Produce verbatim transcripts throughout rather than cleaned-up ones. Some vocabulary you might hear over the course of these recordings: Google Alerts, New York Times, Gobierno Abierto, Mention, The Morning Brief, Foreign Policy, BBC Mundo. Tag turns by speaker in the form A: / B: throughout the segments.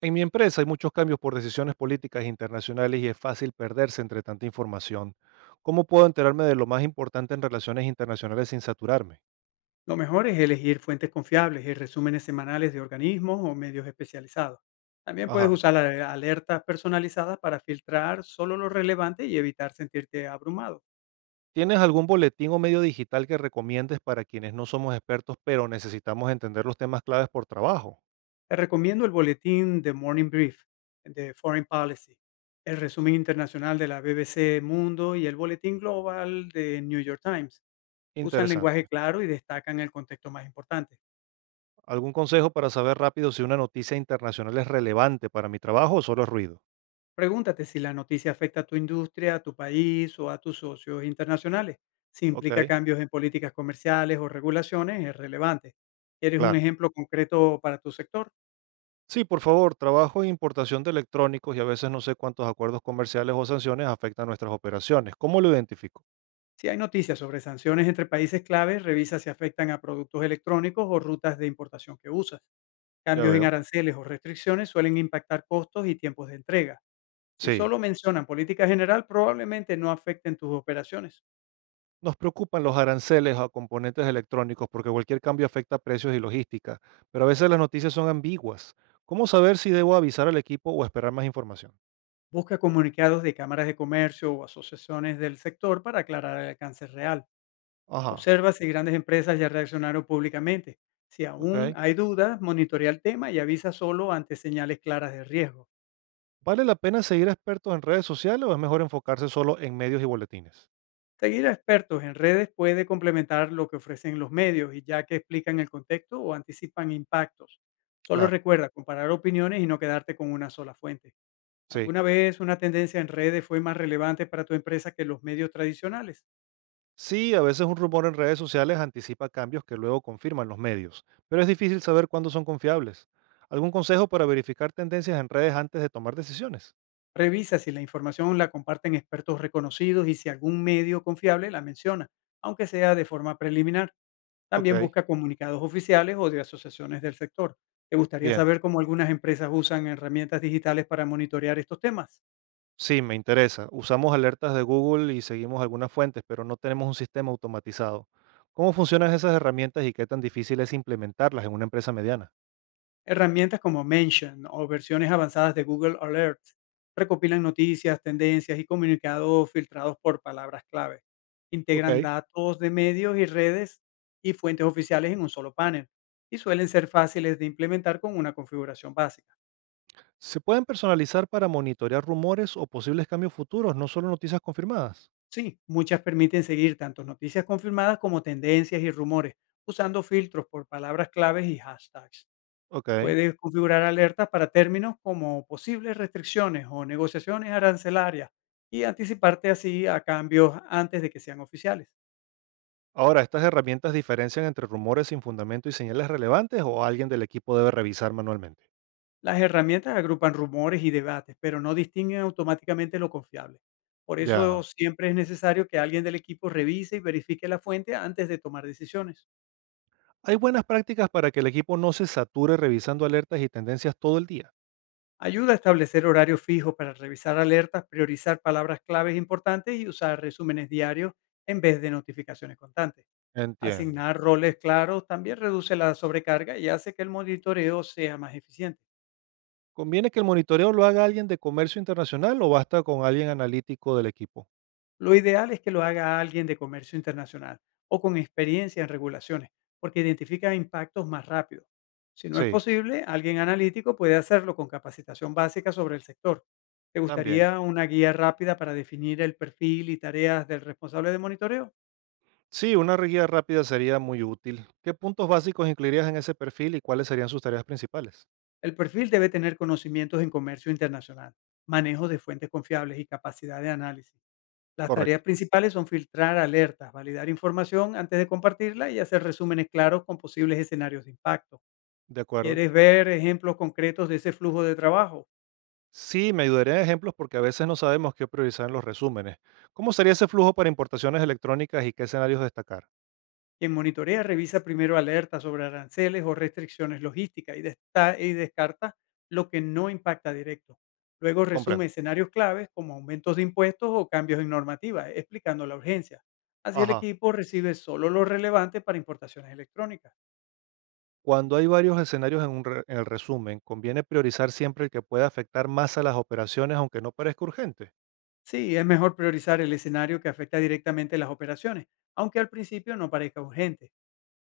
A: En mi empresa hay muchos cambios por decisiones políticas internacionales y es fácil perderse entre tanta información. ¿Cómo puedo enterarme de lo más importante en relaciones internacionales sin saturarme?
B: Lo mejor es elegir fuentes confiables y resúmenes semanales de organismos o medios especializados. También puedes
A: Ajá.
B: usar ale- alertas personalizadas para filtrar solo lo relevante y evitar sentirte abrumado.
A: ¿Tienes algún boletín o medio digital que recomiendes para quienes no somos expertos pero necesitamos entender los temas claves por trabajo?
B: Te recomiendo el boletín The Morning Brief de Foreign Policy, el resumen internacional de la B B C Mundo y el boletín global de New York Times. Usan lenguaje
A: Interesante.
B: claro y destacan el contexto más importante.
A: ¿Algún consejo para saber rápido si una noticia internacional es relevante para mi trabajo o solo es ruido?
B: Pregúntate si la noticia afecta a tu industria, a tu país o a tus socios internacionales. Si
A: Ok,
B: implica cambios en políticas comerciales o regulaciones, es relevante. ¿Eres un
A: claro.
B: ejemplo concreto para tu sector?
A: Sí, por favor, trabajo en importación de electrónicos y a veces no sé cuántos acuerdos comerciales o sanciones afectan nuestras operaciones. ¿Cómo lo identifico?
B: Si hay noticias sobre sanciones entre países claves, revisa si afectan a productos electrónicos o rutas de importación que usas.
A: Ya
B: Cambios en
A: veo.
B: aranceles o restricciones suelen impactar costos y tiempos de entrega. Si
A: Sí.
B: solo mencionan política general, probablemente no afecten tus operaciones.
A: Nos preocupan los aranceles a componentes electrónicos porque cualquier cambio afecta precios y logística, pero a veces las noticias son ambiguas. ¿Cómo saber si debo avisar al equipo o esperar más información?
B: Busca comunicados de cámaras de comercio o asociaciones del sector para aclarar el alcance real.
A: Ajá,
B: Observa si grandes empresas ya reaccionaron públicamente. Si aún
A: ok.
B: hay dudas, monitorea el tema y avisa solo ante señales claras de riesgo.
A: ¿Vale la pena seguir a expertos en redes sociales o es mejor enfocarse solo en medios y boletines?
B: Seguir a expertos en redes puede complementar lo que ofrecen los medios y ya que explican el contexto o anticipan impactos. Solo
A: Claro,
B: recuerda comparar opiniones y no quedarte con una sola fuente.
A: sí.
B: ¿Alguna vez una tendencia en redes fue más relevante para tu empresa que los medios tradicionales?
A: Sí, a veces un rumor en redes sociales anticipa cambios que luego confirman los medios, pero es difícil saber cuándo son confiables. ¿Algún consejo para verificar tendencias en redes antes de tomar decisiones?
B: Revisa si la información la comparten expertos reconocidos y si algún medio confiable la menciona, aunque sea de forma preliminar.
A: Ok,
B: También busca comunicados oficiales o de asociaciones del sector. ¿Te gustaría
A: bien.
B: saber cómo algunas empresas usan herramientas digitales para monitorear estos temas?
A: Sí, me interesa. Usamos alertas de Google y seguimos algunas fuentes, pero no tenemos un sistema automatizado. ¿Cómo funcionan esas herramientas y qué tan difícil es implementarlas en una empresa mediana?
B: Herramientas como Mention o versiones avanzadas de Google Alerts recopilan noticias, tendencias y comunicados filtrados por palabras clave. Integran
A: Ok.
B: datos de medios y redes y fuentes oficiales en un solo panel, y suelen ser fáciles de implementar con una configuración básica.
A: ¿Se pueden personalizar para monitorear rumores o posibles cambios futuros, no solo noticias confirmadas?
B: Sí, muchas permiten seguir tanto noticias confirmadas como tendencias y rumores usando filtros por palabras claves y hashtags.
A: Ok.
B: Puedes configurar alertas para términos como posibles restricciones o negociaciones arancelarias y anticiparte así a cambios antes de que sean oficiales.
A: Ahora, ¿estas herramientas diferencian entre rumores sin fundamento y señales relevantes o alguien del equipo debe revisar manualmente?
B: Las herramientas agrupan rumores y debates, pero no distinguen automáticamente lo confiable. Por eso
A: Ya.
B: siempre es necesario que alguien del equipo revise y verifique la fuente antes de tomar decisiones.
A: Hay buenas prácticas para que el equipo no se sature revisando alertas y tendencias todo el día.
B: Ayuda a establecer horarios fijos para revisar alertas, priorizar palabras claves importantes y usar resúmenes diarios en vez de notificaciones constantes.
A: Entiendo.
B: Asignar roles claros también reduce la sobrecarga y hace que el monitoreo sea más eficiente.
A: ¿Conviene que el monitoreo lo haga alguien de comercio internacional o basta con alguien analítico del equipo?
B: Lo ideal es que lo haga alguien de comercio internacional o con experiencia en regulaciones, porque identifica impactos más rápido. Si no es
A: Sí,
B: posible, alguien analítico puede hacerlo con capacitación básica sobre el sector. ¿Te
A: también.
B: gustaría una guía rápida para definir el perfil y tareas del responsable de monitoreo?
A: Sí, una guía rápida sería muy útil. ¿Qué puntos básicos incluirías en ese perfil y cuáles serían sus tareas principales?
B: El perfil debe tener conocimientos en comercio internacional, manejo de fuentes confiables y capacidad de análisis. Las tareas
A: Correcto.
B: principales son filtrar alertas, validar información antes de compartirla y hacer resúmenes claros con posibles escenarios de impacto.
A: De acuerdo.
B: ¿Quieres ver ejemplos concretos de ese flujo de trabajo?
A: Sí, me ayudaría en ejemplos porque a veces no sabemos qué priorizar en los resúmenes. ¿Cómo sería ese flujo para importaciones electrónicas y qué escenarios destacar?
B: Quien monitorea revisa primero alertas sobre aranceles o restricciones logísticas y, desta- y descarta lo que no impacta directo. Luego resume
A: Comprendo.
B: escenarios claves como aumentos de impuestos o cambios en normativa, explicando la urgencia. Así el
A: Ajá.
B: equipo recibe solo lo relevante para importaciones electrónicas.
A: Cuando hay varios escenarios en, un re- en el resumen, conviene priorizar siempre el que pueda afectar más a las operaciones, aunque no parezca urgente.
B: Sí, es mejor priorizar el escenario que afecta directamente las operaciones, aunque al principio no parezca urgente.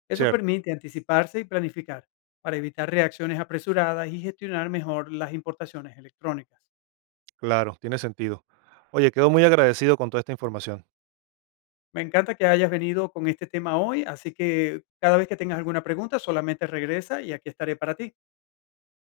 B: Eso
A: Cierto.
B: permite anticiparse y planificar para evitar reacciones apresuradas y gestionar mejor las importaciones electrónicas.
A: Claro, tiene sentido. Oye, quedo muy agradecido con toda esta información.
B: Me encanta que hayas venido con este tema hoy, así que cada vez que tengas alguna pregunta, solamente regresa y aquí estaré para ti.